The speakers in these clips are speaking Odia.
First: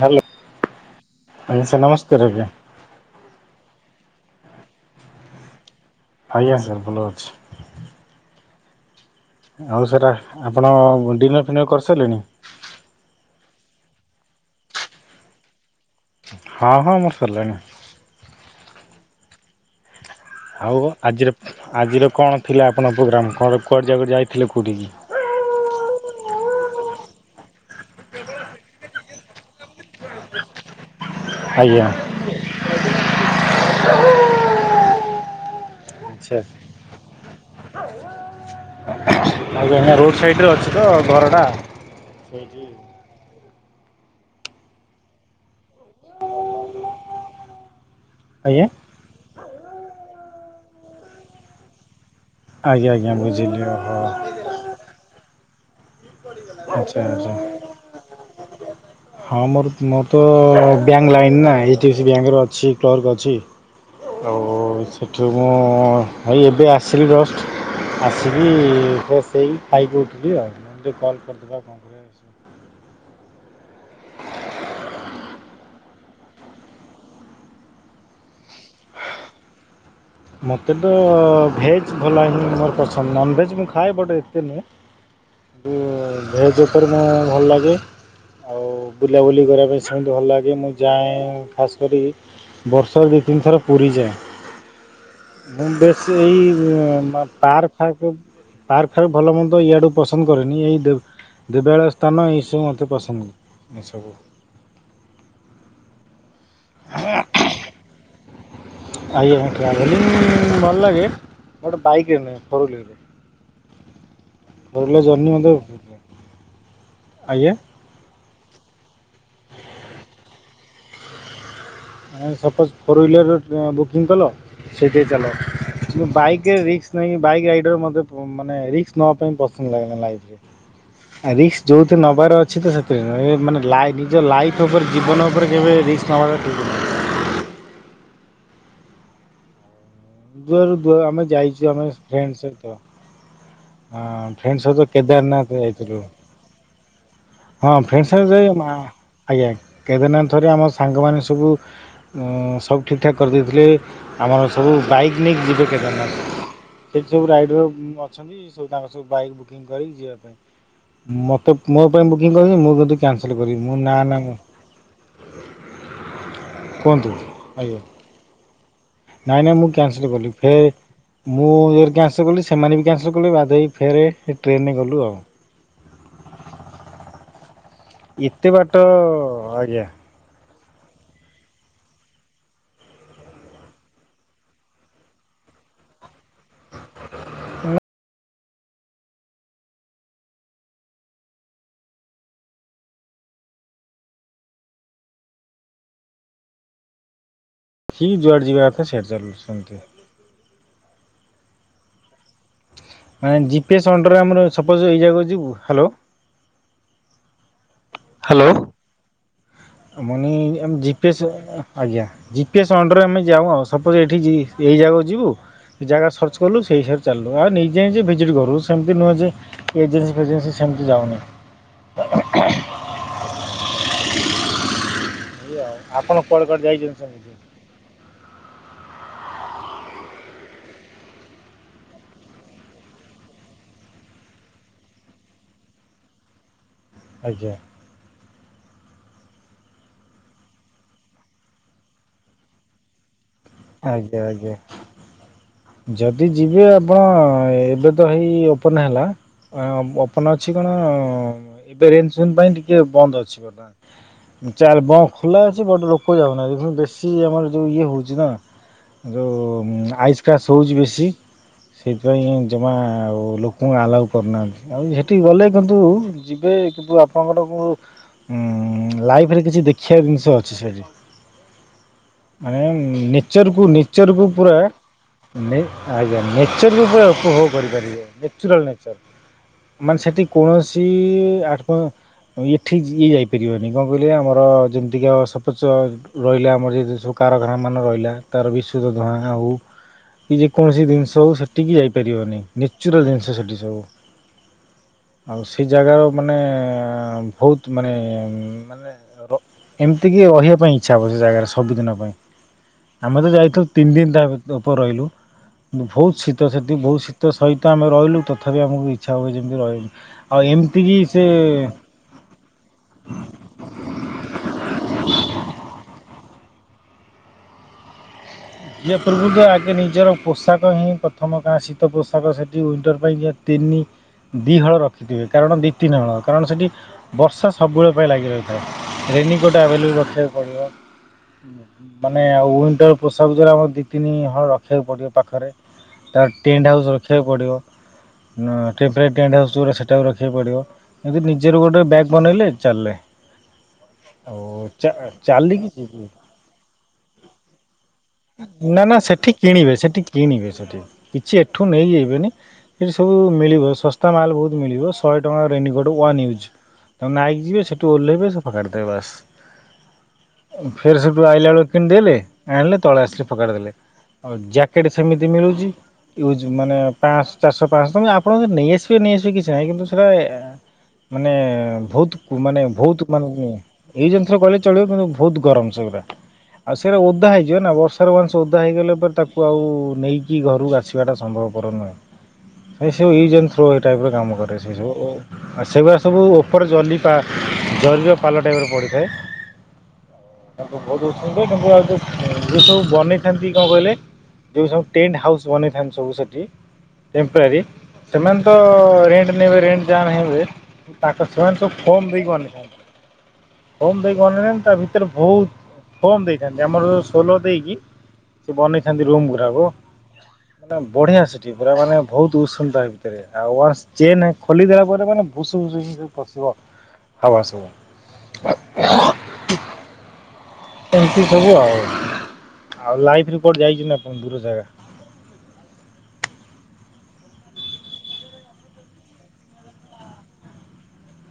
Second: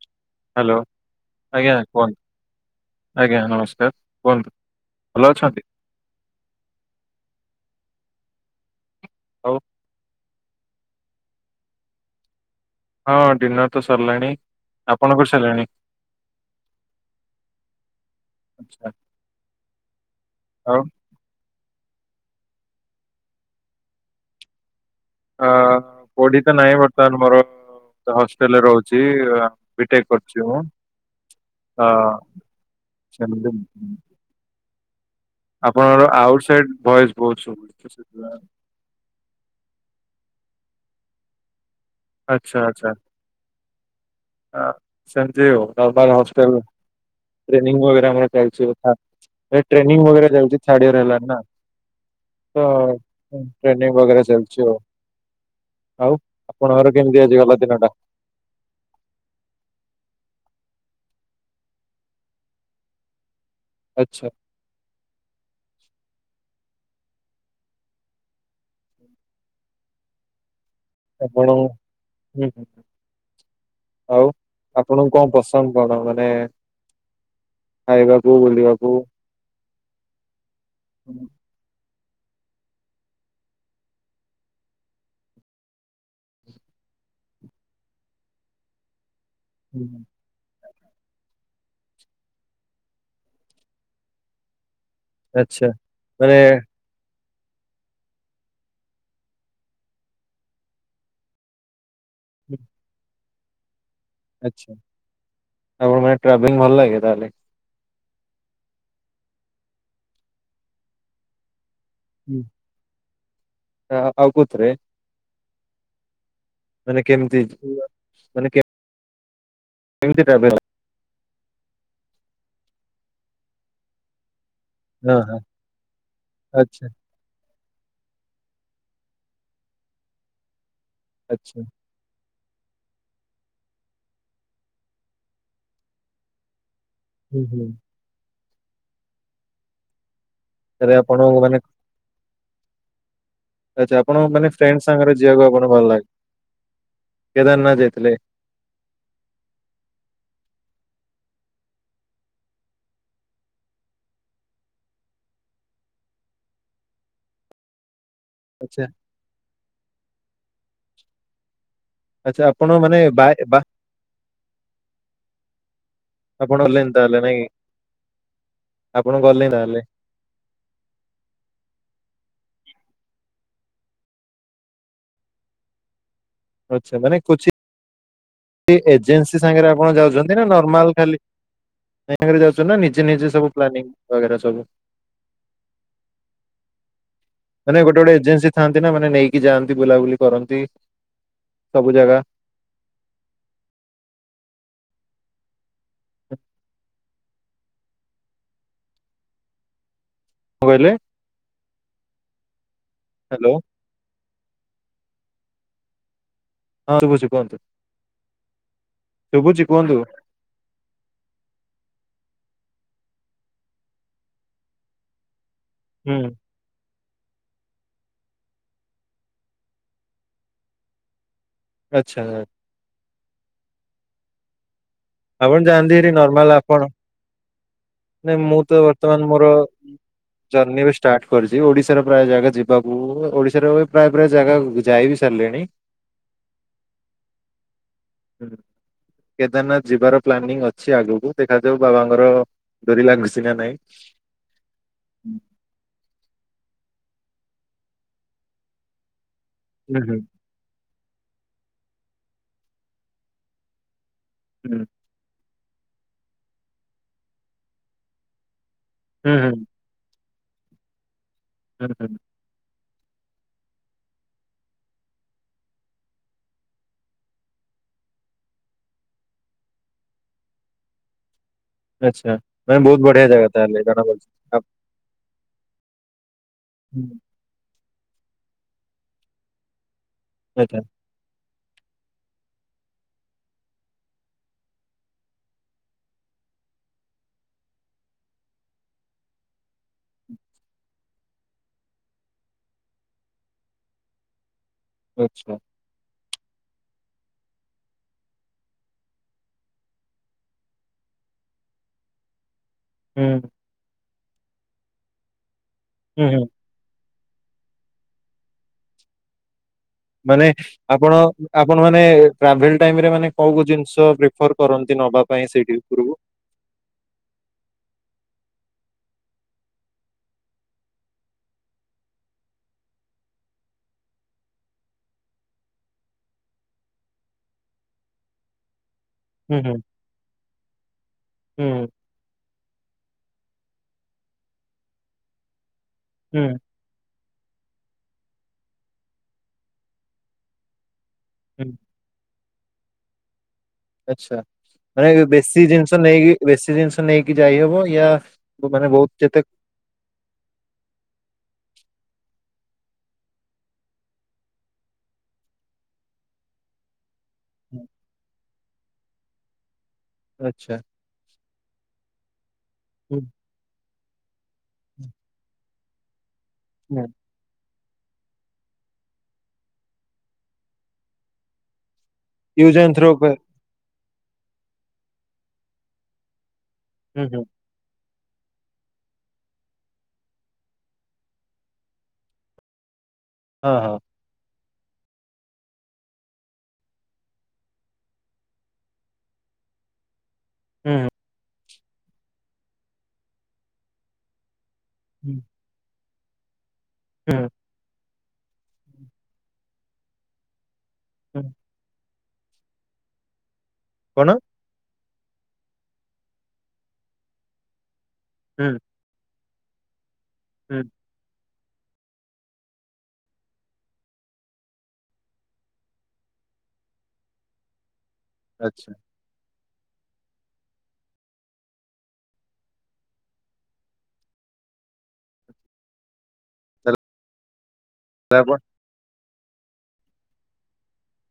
ହ୍ୟାଲୋ ହ୍ୟାଲୋ ଆଜ୍ଞା ଆଜ୍ଞା ସାର୍ କୁହନ୍ତୁ ନମସ୍କାର ଆଜ୍ଞା। ଆଜ୍ଞା ନମସ୍କାର୍, କୁହନ୍ତୁ ଭଲ ଅଛନ୍ତି? ଆଜ୍ଞା ସାର୍ ଭଲ ଅଛି। ଆଉ ସାର୍ ଆପଣ ଡିନର୍ ଫିନର୍ କରିସାରିଲେଣି? ହଁ ଡିନର୍ ତ ସରିଲାଣି, ଆପଣଙ୍କର ସରିଲାଣି? ହଁ-ହଁ ମୋର ସରିଲାଣି। ଆଚ୍ଛା ଆଉ ଆଜିର-ଆଜିର କଣ ଥିଲା ଆପଣଙ୍କ ପ୍ରୋଗ୍ରାମ୍ କଣ କୁଆଡ଼େ [unintelligible] ଯାଇଥିଲେ କେଉଠିକି? ଅଁ କୋଉଠିକି ତ ନାଇଁ ବର୍ତ୍ତମାନ୍ ମୋର ତ ହଷ୍ଟେଲରେ ରହୁଛି ବି ଟେକ୍ କରୁଛି ମୁଁ। ଆଜ୍ଞା ହଁ [unintelligible] ଆପଣଙ୍କର ଆଚ୍ଛା ଆଉଟ୍ ସାଇଡ୍ ଭଏସ ବହୁତ୍ [unintelligible] ଆଜ୍ଞା-ଆଜ୍ଞା ରୋଡ୍ ସାଇଡ୍ ରେ ଅଛି ତ ଘର ଟା। ଆଚ୍ଛା-ଆଚ୍ଛା। ଅ ସେମ୍ତି ଆଉ ନର୍ମାଲ୍ ହସ୍ପିଟାଲ ଟ୍ରେନିଂ ବଗେରା ଆମର ଆଜ୍ଞା ଚାଲିଛି। ଏ ଟ୍ରେନିଂ ବଗେରା ଚାଲ୍ଚି ଥାର୍ଡ ଇୟର୍ ହେଲାଣି ନା। ତ ଆଜ୍ଞା ଆଜ୍ଞା ବୁଝିଲି ଟ୍ରେନିଂ ଓହୋ ବଗେରା ଚାଲ୍ଚି ଆଉ। ଆଉ ଆପଣଙ୍କର କେମିତି ଆଜି ଆଚ୍ଛା-ଆଚ୍ଛା। ଗଲା ଦିନଟା? ହଁ ମୋର-ମୋର ତ ବ୍ୟାଙ୍କ୍ ଲାଇନ୍ ନା ଏଚ୍ ଡି ଏଫ୍ ସି ବ୍ୟାଙ୍କରେ ଅଛି କ୍ଲର୍କ ଅଛି। ଆଚ୍ଛା ଆଉ ସେଠୁ ମୁଁ [unintelligible] ଏବେ ଆସିଲି ଜଷ୍ଟ୍। ଆସିକି ଫ୍ରେସ୍ ହୋଇ ଖାଇକି ଉଠିଲି ଆଉ, ଟିକେ କଲ୍ ଆପଣ କରିଦବା ହୁଁ [unintelligible] ହୁଁ ଆଉ ଆପଣଙ୍କୁ କଣ ପସନ୍ଦ କଣ ମାନେ ଖାଇବାକୁ ବୁଲିବାକୁ? ମତେ ତ ହୁଁ, ଭେଜ୍ ଭଲା ହିଁ ମୋର ପସନ୍ଦ ନନ୍ଭେଜ୍ ମୁଁ ଖାଏ ବଟ୍ ଏତେ ନୁହେଁ। ଭେଜ୍ ଉପରେ ମୁଁ ଭଲ୍ ଲଗେ ଆଉ ବୁଲାବୁଲି କରିବା ପାଇଁ ହୁଁ, ସେମିତି ଭଲ୍ ଲାଗେ ମୁଁ ଯାଏଁ ଖାସ୍ କରି ବର୍ଷରେ ଦୁଇ ତିନିଥର ପୁରୀ ଯାଏ। ଆଚ୍ଛା ମୁଁ ବେଶ୍ ମାନେ ଏଇ ପାର୍କ ପାର୍କ ଫାର୍କ ଭଲ ମନ୍ଦ ଇଆଡୁ ପସନ୍ଦ କରେନି ଏଇ ଦେ ଦେବାଳୟ ସ୍ଥାନ ହୁଁ, ଏସବୁ ମତେ ପସନ୍ଦ ଏସବୁ। ଆଚ୍ଛା ଆପଣଙ୍କୁ ମାନେ ଟ୍ରାଭେଲିଙ୍ଗ ଭଲ୍ ଲାଗେ ତାହେଲେ? ଆଜ୍ଞା ଟ୍ରାଭେଲିଂ ଭଲ୍ ଲାଗେ। [unintelligible] ବାଇକରେ ନୁହେଁ ହୁଁ। ଫୋର୍ ଆ- ଆଉ କୋଉଥିରେ ହ୍ୱିଲର୍, ଫୋର୍ ହ୍ୱିଲର୍ ଜର୍ନି ମତେ ମାନେ କେମ୍ତି ମାନେ କେମ୍ତି [unintelligible] ସପୋଜ୍ ଫୋର୍ ହ୍ୱିଲର୍ ବୁକିଂ କଲ ସେଇଠେଇ ହଁ ଚାଲ ହଁ କିନ୍ତୁ ବାଇକ୍ ରେ ଆଚ୍ଛା ରିସ୍କ ନାହିଁ, ବାଇକ୍ [unintelligible] ମତେ ମାନେ ରିସ୍କ୍ ନବାପାଇଁ ପସନ୍ଦ ଲାଗେନା ଲାଇଫ୍ ଆଚ୍ଛା ରେ। ନବାର ଅଛି ତ ସେଥିରେ ମାନେ ନିଜ ଲାଇଫ୍ ଓପରେ ଜୀବନ ଓପରେ କେବେ ରୀସ୍କ ନବାଟା ହ ଠିକ୍ ନୁହଁ। ଦୁଆରୁ ତାହେଲେ ଦୁଆ ଆମେ ଆପଣଙ୍କୁ ମାନେ ଯାଇଛୁ ଆମେ ଫ୍ରେଣ୍ଡ ସହିତ। ଆଚ୍ଛା ହଁ ଆପଣଙ୍କୁ ମାନେ ସହିତ ଫ୍ରେଣ୍ଡ ସାଙ୍ଗରେ ଯିବାକୁ କେଦାରନାଥ ଆପଣଙ୍କୁ ଭଲ୍ ଯାଇଥିଲୁ ଲାଗେ? ହଁ କେଦାରନାଥ ଫ୍ରେଣ୍ଡ ଯାଇଥିଲେ ସାଙ୍ଗେରେ ଯାଇ ମା ଆଜ୍ଞା କେଦିନ ଥରେ ଆମ ସାଙ୍ଗମାନେ ସବୁ ସବୁ ଠିକ୍ ଠାକ୍ କରିଦେଇଥିଲେ, ଆମର ସବୁ ବାଇକ୍ ନେଇକି ଯିବେ କେଦାରନାଥ। ସେଠି ସବୁ ରାଇଡର୍ ଅ ଅଛନ୍ତି ସବୁ ଆଚ୍ଛା ତାଙ୍କ ସବୁ ବାଇକ୍ ବୁକିଂ କରିକି ଯିବା ପାଇଁ, ମତେ ମୋ ପାଇଁ ବୁକିଂ ଆଚ୍ଛା [unintelligible] ଆପଣ ମୁଁ କିନ୍ତୁ ମାନେ ବାଏ କ୍ୟାନ୍ସେଲ୍ କରିବି ବା ମୁଁ ନା-ନା। ଆପଣ [unintelligible] ତାହେଲେ ନାଇଁ? ଆପଣ ଗଲେନି ନାଇଁ-ନାଇଁ ମୁଁ ତାହେଲେ କ୍ୟାନ୍ସେଲ୍ କଲି, ଫେରେ ମୁଁ [unintelligible] କ୍ୟାନ୍ସେଲ୍ କଲି ସେମାନେ ବି କ୍ୟାନ୍ସେଲ୍ କଲେ, ବାଧ୍ୟ ହେଇକି ଫେରେ ଟ୍ରେନରେ ଗଲୁ ଆଉ। ଆଚ୍ଛା ମାନେ କୋଚି ଏତେ ସେ ବାଟ ଏଜେନ୍ସି ସାଙ୍ଗରେ ଆଜ୍ଞା ଆପଣ ଯାଉଛନ୍ତି ନର୍ମାଲ ଖାଲି ଯାଉ ନା ନିଜେ ନିଜେ ସବୁ ପ୍ଲାନିଂ ବଗେରା ସବୁ। ମାନେ ଗୋଟେ ଗୋଟେ ଏଜେନ୍ସି ଥାନ୍ତି ନା ମାନେ ନେଇକି ଯାଆନ୍ତି ବୁଲାବୁଲି କରନ୍ତି ସବୁ ଜାଗା। [inaudible] କି ଯୁଆଡେ ଯିବା କଥା ସିଆଡେ ଚାଲ ସମେତେ। କଣ କହିଲେ? ମାନେ ହ୍ୟାଲୋ ଜି ପି ଏସ୍ ଅଣ୍ଡରରେ ଆମର ସପୋଜ ଏଇ ଜାଗା କୁ ଯିବୁ ହ୍ୟାଲୋ। ହଁ ଶୁଭୁଚି କୁହନ୍ତୁ। ହ୍ୟାଲୋ। ଶୁଭୁଚି। ମନି ଆମ ଜୀପ୍ ଜି ପିଏସ୍ ଆଜ୍ଞା ଜି ପିଏସ୍ ଅଣ୍ଡରରେ ଆମେ ଯାଉ ଆଉ ସପୋଜ ଏଇଠି ଏଇ ଜାଗାକୁ ଯିବୁ ସେ ଜାଗା ହୁଁ ସର୍ଚ୍ଚ କଲୁ ସେଇ ହିସାବ ରେ ଚାଲଲୁ ଆଉ ନିଜେ ନିଜେ ଭିଜିଟ୍ କରୁ ସେମିତି ନୁହେଁ ଯେ ଏଜେନ୍ସି ଫେଜେନ୍ସି ସେମିତି ଯାଉନି ଚା ଆଚ୍ଛା। ଆପଣ ଯାଆନ୍ତି ହେରି ଆପଣ କୁଆଡ଼େ ନର୍ମାଲ କୁଆଡ଼େ ଆପଣ ଯାଇଛନ୍ତି ସେମିତି ନାଇଁ ମୁଁ ତ ବର୍ତ୍ତମାନ ମୋର ଜର୍ଣ୍ଣିି ବି ଷ୍ଟାର୍ଟ କରିଛି ଓଡିଶାରେ ପ୍ରାୟ ଜାଗା ଯିବାକୁ ଓଡିଶାରେ ପ୍ରାୟ ପ୍ରାୟ ଜାଗା ଯାଇବି ସାଲଲିଣୀ। ଆଜ୍ଞା। ହଁ କେଦାରନାଥ ଯିବାର ପ୍ଲାନିଂ ଅଛି ଆଗକୁ ଦେଖାଯାଉ ବାବାଙ୍କର ଡୋରି ଲାଗୁଚି ନା ନାଇଁ। ସେୟା ଯେ। ଯଦି ଯିବେ ଆପଣ ଏବେ ତ ହେଇ ଓପନ ହେଲା ହୁଁ ହୁଁ ଓପନ ଅ ଅଛି କଣ ଏବେ ରେନ୍ ଫେନ୍ ପାଇଁ ଟିକେ ବନ୍ଦ ଅଛି ବର୍ତମାନ। ଚା ହୁଁ। ବ ଖୋଲା ଅଛି ବ ଲୋକ ଯାଉନା ଦେଖନ୍ତୁ ବେଶୀ ଆମର ଯୋଉ ଇଏ ହଉଛି ନା। ହୁଁ ଯୋଉ ହୁଁ ଆଇସ୍ କାସ୍ ହେଉଛି ବେଶୀ ହୁଁ ହୁଁ ସେଇଥିପାଇଁ ଜମା ଆଉ ଲୋକଙ୍କୁ ଆଲାଓ କରୁନାହାଁନ୍ତି ଆଉ ସେଠିକି ଗଲେ କିନ୍ତୁ ଯିବେ କିନ୍ତୁ ଆପଣଙ୍କରକୁ ଲାଇଫରେ କିଛି ଦେଖିବା ଜିନିଷ ଅଛି ସେଠି ଆଚ୍ଛା ମାନେ ବହୁତ ବଢ଼ିଆ ଜାଗା ନେଚର୍କୁ ତାହାଲେ ଜଣା ନେଚର୍କୁ ପୁରା ପଡୁଛି। ଆଜ୍ଞା ନେଚର ବି ପୁରା ଉପଭୋଗ କରିପାରିବେ। ନେଚୁରାଲ ନେଚର୍ ମାନେ ସେଠି ଆଚ୍ଛା କୌଣସି ଆଟ୍ ଇଏ ଠିକ୍ ଇଏ ଯାଇପାରିବନି କଣ କହିଲେ ଆମର ଯେମିତିକା ସପୋଜ ରହିଲା ଆମର ଯେହେତୁ ସବୁ କାରଖାନା ମାନ ରହିଲା ତାର ବିଶ୍ଵ [unintelligible] ହୋଉ। କି ଯେକୌଣସି ଜିନିଷ ହଉ ସେଠିକି ଯାଇପାରିବନି ନେଚୁରାଲ ଜିନିଷ ସେଠି ସବୁ। ଆଉ ଆଚ୍ଛା ସେ ଜାଗାର ମାନେ ବହୁତ ମାନେ ଏମିତି କିି ରହିବା ପାଇଁ ଇଚ୍ଛା ହବ ସେ ଜାଗାରେ ସବୁଦିନ ପାଇଁ। ଆମେ ହୁଁ ତ ଯାଇଥିଲୁ ତିନି ଦିନ ତା ଉପରେ ରହିଲୁ ବହୁତ ହୁଁ ଶୀତ ହୁଁ ସେଠି ବହୁତ ଶୀତ ସହିତ ଆମେ ରହିଲୁ ତଥାପି ଆମକୁ ଇଚ୍ଛା ହୁଏ ଯେମିତି ରହିବ ମାନେ ଆପଣ ଆପଣ ମାନ ମାନେ ଟ୍ରାଭେଲ ଟାଇମ ରେ ମାନେ କୋଉ ଜିନିଷ ପ୍ରିଫର କରନ୍ତି ନବା ପାଇଁ ସେଇଠି ଉପରକୁ। ୟା ପୂର୍ବୁ ରୁ ଯେ ଆଗେ ନିଜର ପୋଷାକ ହିଁ ପ୍ରଥମ କା ଶୀତ ପୋଷାକ ସେଠି ୱିଣ୍ଟର ପାଇଁ ଯ ତିନି ଦିଇ ହଳ ରଖିଥିବେ କାରଣ ଦି ତିନି ହଳ କାରଣ ସେଠି ବର୍ଷା ସବୁବେଳେ ପାଇଁ ଲାଗି ରହିଛି। ରେନିକୋଟ ହୁଁ ହୁଁ ଆଭେଲେବୁଲ ରଖିବାକୁ ପଡିବ ହୁଁ ମାନେ ଆଉ ୱିନଟର ସବୁ ଯୌରା ଆମର ଦୁଇ ତିନି ହଳ ରଖିବାକୁ ପଡ଼ିବ ପାଖରେ ତାପ ହୁଁ ଟେଣ୍ଟ ହାଉସ୍ ରଖ ରଖିବାକୁ ପଡ଼ିବ ଟେମ୍ପରେଟ ଟ୍ୟାଣ୍ଟ ହାଉସ ଗୋଟେ ସେଇଟା ବି ରଖିବାକୁ ପଡ଼ିବ। ଏଦି ନିଜେ ହୁଁ ଗୋଟେ ବ୍ୟାଗ ବନେଇଲେ ଚାଲିଲେ। ଆଛା ଓ ଚା ମାନେ ବେଶୀ ଚାଲିକି ଜିନିଷ ଯିବି ନେଇକି ବେଶୀ ଜିନିଷ ନେଇକି ଯାଇହବ ୟା ନା ମାନେ ନା ବହୁତ ସେଠି ଯେତେ କିଣିବେ ସେଠି କିଣିବେ ସେଠି କିଛି ଏଠୁ ନେଇଯିବେନି। ଏଇଠି ସବୁ ମିଳିବ ଶସ୍ତା ମାଲ୍ ବହୁତ ମିଳିବ ଶହେ ଟଙ୍କା ରେନଗୋଡ଼୍ ୱାନ୍ ୟୁଜ୍। ତମ ନାଇକି ଯିବେ ହୁଁ, ସେଠୁ ଓହ୍ଲାଇବେ ସେ ଫୋକାଡ଼ିଦବେ ବାସ୍। ଆଚ୍ଛା ଫେର ସେଠୁ ଆଇଲା ବେଳକୁ କିଣିଦେଲେ ଆଣିଲେ ତଳେ ହୁଁ ଆସିଲେ ଫପାଡିଦେଲେ ଆଉ ଜ୍ୟାକେଟ ସେମିତି ମିଳୁଛି ଯୁଜ଼ ମାନେ ହୁଁ ପାସ ଚାରିଶହ, ପାଞ୍ଚଶହ ତ ଆପଣ ନେଇଆସିବେ ନେଇଆସିବେ କିଛି ନାହିଁ କିନ୍ତୁ ସେଇଟା ମାନେ ବହୁତ ମାନେ ୟୁଜ ଆଣ୍ଡ ବହୁତ ଥ୍ରୋ ମାନେ ଉପରେ ଏଇ ଜିନିଷରେ କହିଲେ ଚଳିବ କିନ୍ତୁ ବହୁତ ଗରମ ସେଗୁଡା। ଆଉ ସେଟା ହୁଁ ଓଧା ହୁଁ ହେଇଛି କ ବର୍ଷାରେ ୱାନ୍ସ ଓଦା ହେଇଗଲେ ପରେ, ତାକୁ ଆଉ ନେଇକି ଘରକୁ ଆସିବାଟା ସମ୍ଭବ କରର ନୁହେଁ। ସେ ସବୁ ୟୁଜ଼ ଏଣ୍ଡ ଥ୍ରୋ ହଁ ଏଇ ହଁ ଟାଇପରେ କାମ କରେ। ସେ ସେଗୁଡ଼ା ସବୁ ଉପର ଜଲିପା ଜାରିର ପାଲ ଟାଇପରେ ପଡ଼ିଥାଏ। [inaudible] [unintelligible] ହୁଁ ଯ ସବୁ ବନେଇଥାନ୍ତି କଣ କହିଲେ ଯୋଉ ସବୁ ଟେଣ୍ଟ ହୁଁ ହାଉସ ବନେଇଥାନ୍ତି ସବୁ ସେଠି ହୁଁ ଟେମ୍ପରାରୀ ସେମାନେ ତ ରେଣ୍ଟ ନେବେ ରେଣ୍ଟ ଯାହା ନେଇହେବେ ତାଙ୍କ ହୁଁ ସେମାନେ ସବୁ ଫୋନ ଦେଇକି ବନେଇଥାନ୍ତି ଫୋନ ଦେଇକି କଣ? ବାନେଇଲା ଉତ୍ତାରୁ ରେ ବହୁତ ଫୋମ ଦେଇଥାନ୍ତି ଆମର ସୋଲ ଦେଇକି ସେ ହୁଁ ବନେଇଥାନ୍ତି ରୁମ ଗୁଡାକ ହୁଁ ବଢିଆ ସେ ପୁରା ମାନେ ବହୁତ ଉଷୁମ ତା ଭିତରେ, ଆଉ ୱାନ୍ସ ଚେନ୍ ଖୋଲିଦେଲା ପରେ ମାନେ ଭୁୁସ ଭୁସ ଆସିବ ହାୱା ସବୁ। ଆଚ୍ଛା ଏମତି ସବୁ ଆଉ, ଆଉ ଲାଇଫ ରିପୋର୍ଟ ଯାଇଛି ନା ପୁଣି ଦୂର ଜାଗା। ତାପ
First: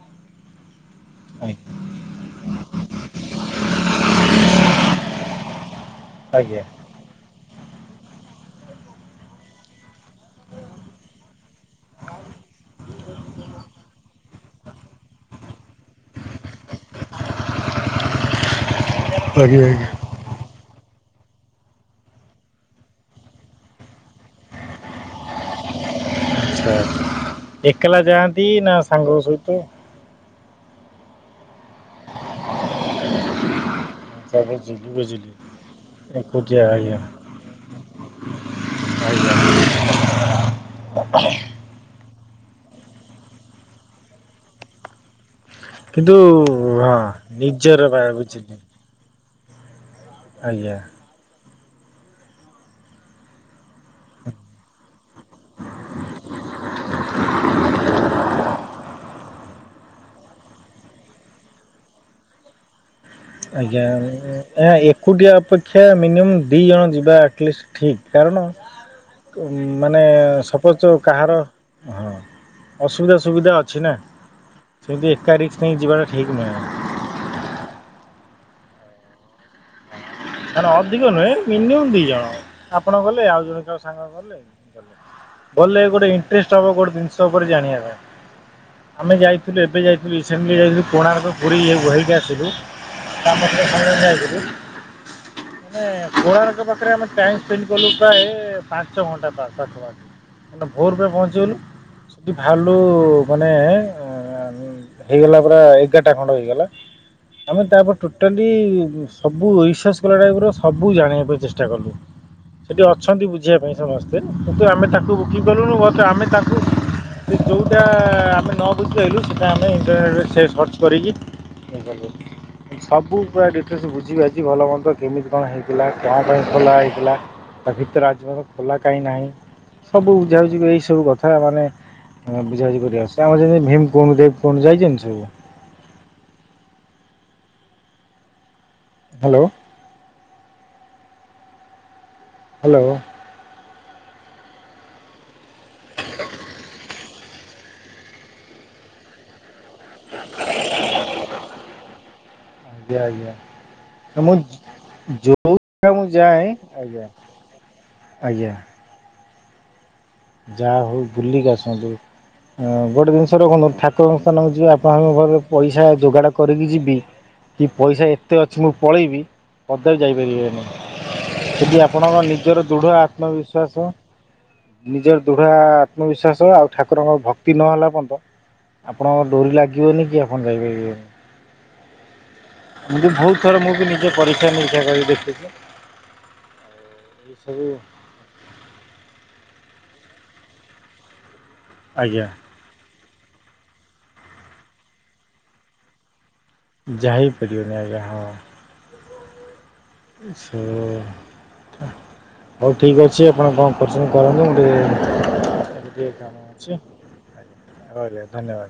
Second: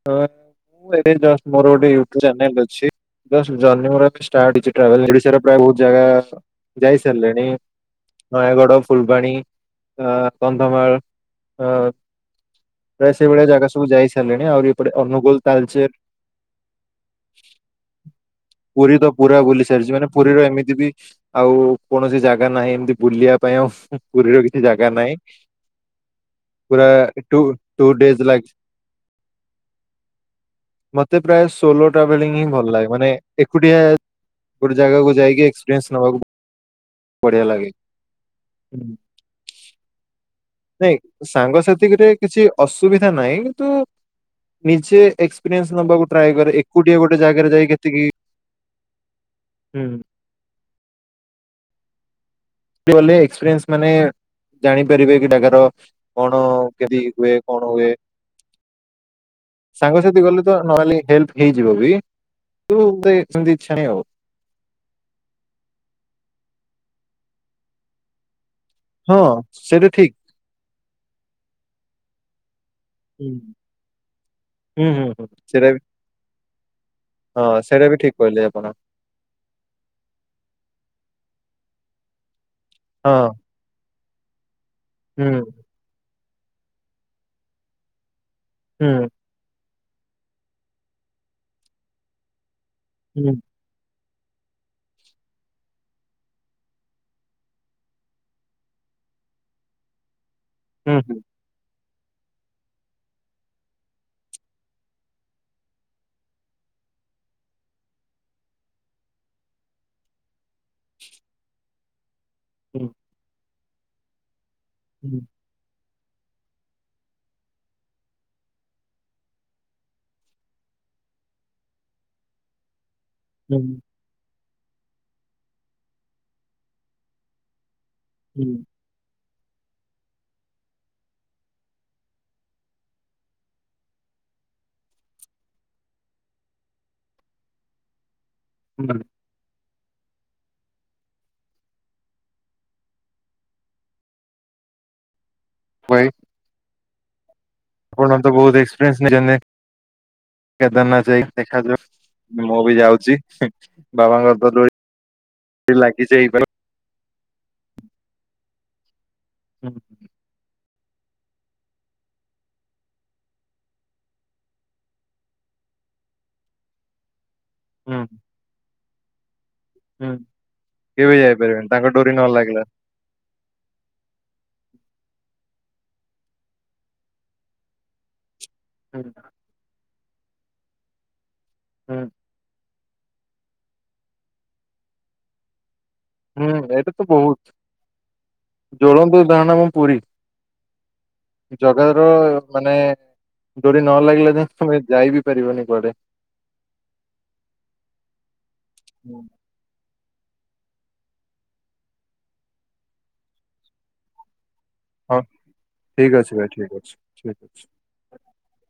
ହ ମୁଁ ଏବେ ଜଷ୍ଟ ଆଜ୍ଞା। ମୋର ଗୋଟେ ୟୁଟ୍ୟୁବ ଚାନେଲ ଅଛି। ଜଷ୍ଟ ଜର୍ନି ମୋର ଏବେ ଷ୍ଟାର୍ଟ ହୋଇଛି, ଟ୍ରାଭେଲ ଓଡିଶ ପ୍ରାୟ ବହୁତ ଜାଗା ଆଜ୍ଞା ଯାଇ ସାରିଲିଣି। ନୟାଗଡ଼, ଫୁଲବାଣୀ, ଏଁ କନ୍ଧମାଳ ପ୍ରାୟ ସେଇଭଳିଆ ଜାଗା ସବୁ ଯାଇ ସାରିଲିଣି, ଆହୁରି ଏପଟେ ଅନୁଗୁଳ, ତାଲଚେର ପୁରୀ ତ ପୁରା ବୁଲି ଆଜ୍ଞା। ସାରିଛି ମାନେ ପୁରୀର ଏମିତି ବି ଆଉ କୌଣସି ଜାଗା ନାହିଁ, ଏମିତି ବୁଲିବା ପାଇଁ ଆଉ ପୁରୀର କିଛି ଜାଗା ନାହିଁ ଆଚ୍ଛା ପୁରା ଟୁ ଟୁ ଏକଲା ଡେଜ ଯାଆନ୍ତି ଲାଗ୍ ନା ସାଙ୍ଗଙ୍କ ସହିତ? ମତେ ପ୍ରାୟ ସୋଲୋ ଟ୍ରାଭେଲିଂ ହିଁ ଭଲ ଲାଗେ ମାନେ ଏକୁଟିଆ, ଆଚ୍ଛା ଗୋଟେ ବୁଝିଲି ଜାଗାକୁ ବୁଝିଲି ଯାଇକି ଏକ୍ସପିରିଏନ୍ସ ନେବାକୁ, ଏକୁଟିଆ ଆଜ୍ଞା ବହୁତ ବଢିଆ ଲାଗେ। [inaudible] ଆ [inaudible] ନାଇଁ ସାଙ୍ଗସାଥିରେ କିଛି ଅସୁବିଧା ନାହିଁ କିନ୍ତୁ ନିଜେ ଏକ୍ସ ଏକ୍ସପିରିଏନ୍ସ ନବାକୁ କିନ୍ତୁ ଟ୍ରାୟେ କରେ, ହଁ ଏକୁଟିଆ ଗୋଟେ ଜାଗାରେ ଯାଇ ନିଜର ବା ଏତିକି ବୁଝିଲି। ହୁଁ ଆଜ୍ଞା ଗଲେ ଏକ୍ସପିରିଏନ୍ସ ମାନେ ଜାଣିପାରିବେ କି ତାଙ୍କର କଣ କେମିତି ହୁଏ କଣ ହୁଏ। ସାଙ୍ଗସାଥି ଗଲେ ତ ନହେଲେ ହେଲ୍ପ ହେଇଯିବ ବି କିନ୍ତୁ ଗୋଟେ ଆଜ୍ଞା ଏକୁଟିଆ ଅପେକ୍ଷା, ମିନିମମ୍ ଦି ଜଣ ଯିବା ଆଟଲିଷ୍ଟ ଠିକ। କାରଣ ହଁ ସେଇଟା ମାନେ ଠିକ ସପୋଜ କାହାର ହଁ ଅସୁବିଧା ହୁଁ ସୁବିଧା ଅଛି ନା, ହୁଁ ସେମିତି ହୁଁ ହୁଁ ଏକାରିସ୍କ ସେଇଟା ବି ନେଇକି ଯିବାଟା ଠିକ ନୁହେଁ। ହଁ ସେଇଟା ବି ଠିକ୍ କହିଲେ ଆପଣ। କ ଅଧିକ ନୁହେଁ ମିନିମମ୍ ଦି ଜଣ ଆପଣ ଗଲେ ହଁ ଆଉ ଜଣ ସାଙ୍ଗ ଗଲେ ଗଲେ ହୁଁ ଗଲେ ଗୋଟେ ଇଣ୍ଟରେଷ୍ଟ ହବ ଗୋଟେ ଜିନିଷ ଉପରେ ଜାଣିବା ପାଇଁ। ହୁଁ ଆମେ ଯାଇ ଥିଲୁ ଏବେ ଯାଇଥିଲୁ ରିସେଣ୍ଟଲି ଯାଇଥିଲୁ କୋଣାର୍କ, ପୁରୀ ଇ ଗହରକି ଆସିଲୁ ହୁଁ ତାପରେ [inaudible] ମାନେ କୋଣାର୍କ ପାଖରେ ଆମେ ଟାଇ ସ୍ପେଣ୍ଡ କଲୁ ପ୍ରାୟ ପାଞ୍ଚ ଘଣ୍ଟା ପାଖାପାଖି। ମାନେ ହୁଁ ଭୋର ପୁରା ହୁଁ ପହଞ୍ଚିଗଲୁ, ସେଠି ବାହାରିଲୁ ମାନେ ହେଇଗଲା ପୁରା, ଏଗାରଟା ଖଣ୍ଡ ହେଇଗଲା। ଆମେ ତାପରେ ଟୋଟାଲି, ସବୁ ଇଶସ୍ ଟାଇପ୍ ର ସବୁ ଜାଣିବା ପାଇଁ ଚେଷ୍ଟା କଲୁ। ସେଠି ହୁଁ ଅଛନ୍ତି ବୁଝିବା ପାଇଁ। ସମସ୍ତେ କିନ୍ତୁ ଆମେ ତାକୁ ବୁକିଂ କଲୁନୁ ବଟ ଆମେ ତାକୁ ଯେଉଁଟା ଆମେ ନ ବୁଝିପାଇ, ସେଇଟା ଆମେ ଇଣ୍ଟରନେଟେ ସେ ସର୍ଚ୍ଚ କରିକି [unintelligible] ସବୁ ପୁରା ହୁଁ ହୁଁ ଡିଟେଲ୍ସ ବୁଝିବି ଆଜି ଭଲ ମନ୍ଦ କେମିତି କଣ ହେଇଥିଲା କଣ ପାଇଁ ଖୋଲା ହେଇଥିଲା ତା ଭିତରେ ଆ ଜନ ହୁଁ ଖୋଲା କାହିଁ ନାହିଁ ସବୁ ବୁଝାଉଛି ଏଇ ସବୁ କଥା ମାନେ [inaudible] ହଁ ବୁଝାୁଝି କରିବା ଆ ଆମ ଯେମି ଭିମ କଉଠ କଉଠୁ [unintelligible] ଯାଇଛନ୍ତି ସବୁ [inaudible] ହ୍ୟାଲୋ। ହ୍ୟାଲୋ। [inaudible] [inaudible] ଆପଣ ତ ବହୁତ ଏକ୍ସପିରିଏନ୍ସ ନେଇଛନ୍ତି। କେଦାରନାଥ ଯାଇକି ଦେଖାଯାଉ ମୁଁ ବି ଆଜ୍ଞା ଯାଉଛି ବାବାଙ୍କର ତ ଯୋ ଯଉ ମୁଁ ଯାଏ ଆଜ୍ଞା ଆଜ୍ଞା [inaudible] ଯାହା ହଉ ବୁଲିକି ଆସନ୍ତୁ ହଁ ଗୋଟେ ଜିନିଷ ରଖନ୍ତୁ ଠାକୁରଙ୍କ ସ୍ଥାନକୁ ଯିବେ ଆପଣ ଘ ପଇସା ଯୋଗାଡ଼ କରିକି ଯିବି କି ହୁଁ ପଇସା ଏତେ ଅଛି ମୁଁ ପଳେଇବି ପଦରେ ହୁଁ ଯାଇପାରିବେନି କେବେ ଯାଇପାରିବେନି ଯଦି ତାଙ୍କ ଡୋରି ଆପଣଙ୍କ ନ ଲାଗିଲା। ନିଜର ଦୃଢ ଆତ୍ମବିଶ୍ଵାସ ନିଜର ଦୃଢ ଆତ୍ମବିଶ୍ୱାସ ଆଉ ଠାକୁରଙ୍କର ଭକ୍ତି ନହେଲା ପର୍ଯ୍ୟନ୍ତ ହୁଁ ଆପଣଙ୍କ ଡୋରି ଲାଗି [unintelligible] କିି ଆପଣ ଯାଇବେ ଯ [unintelligible] ଏମିତି ବହୁତ ଥର ମୁଁ ବି ନିଜେ ପରୀକ୍ଷା ନିରୀକ୍ଷା କରିିକ ଦେଖିଥିଲି। ହୁଁ ଏଇଟା ତ ବହୁତ ଜୋଳନ୍ତୁଉଦହରଣ ମୁ ପୁରୀ ଜଗାର ଆଜ୍ଞା ମାନେ ଡୋରି ନ ଲାଗିଲେ ଯେ ତମେ ଯାଇ ବିି ପାରିବନି କୁଆଡେ ଯାାଇ ପଡ଼ିଓନ ଆ ଯଞ ହଁ [unintelligible] ଆଛ ହଉ ଠିକ୍ ଅଛି ଆପଣ କଣ କରୁଛନ୍ତି କରନ୍ତୁ ଟିକେ ହଁ ଠିକ ଅଛି ଭାଇ ଠିକ ଅଛି ଠିକ ଅଛି ଆା ଧନ୍ୟବାଦ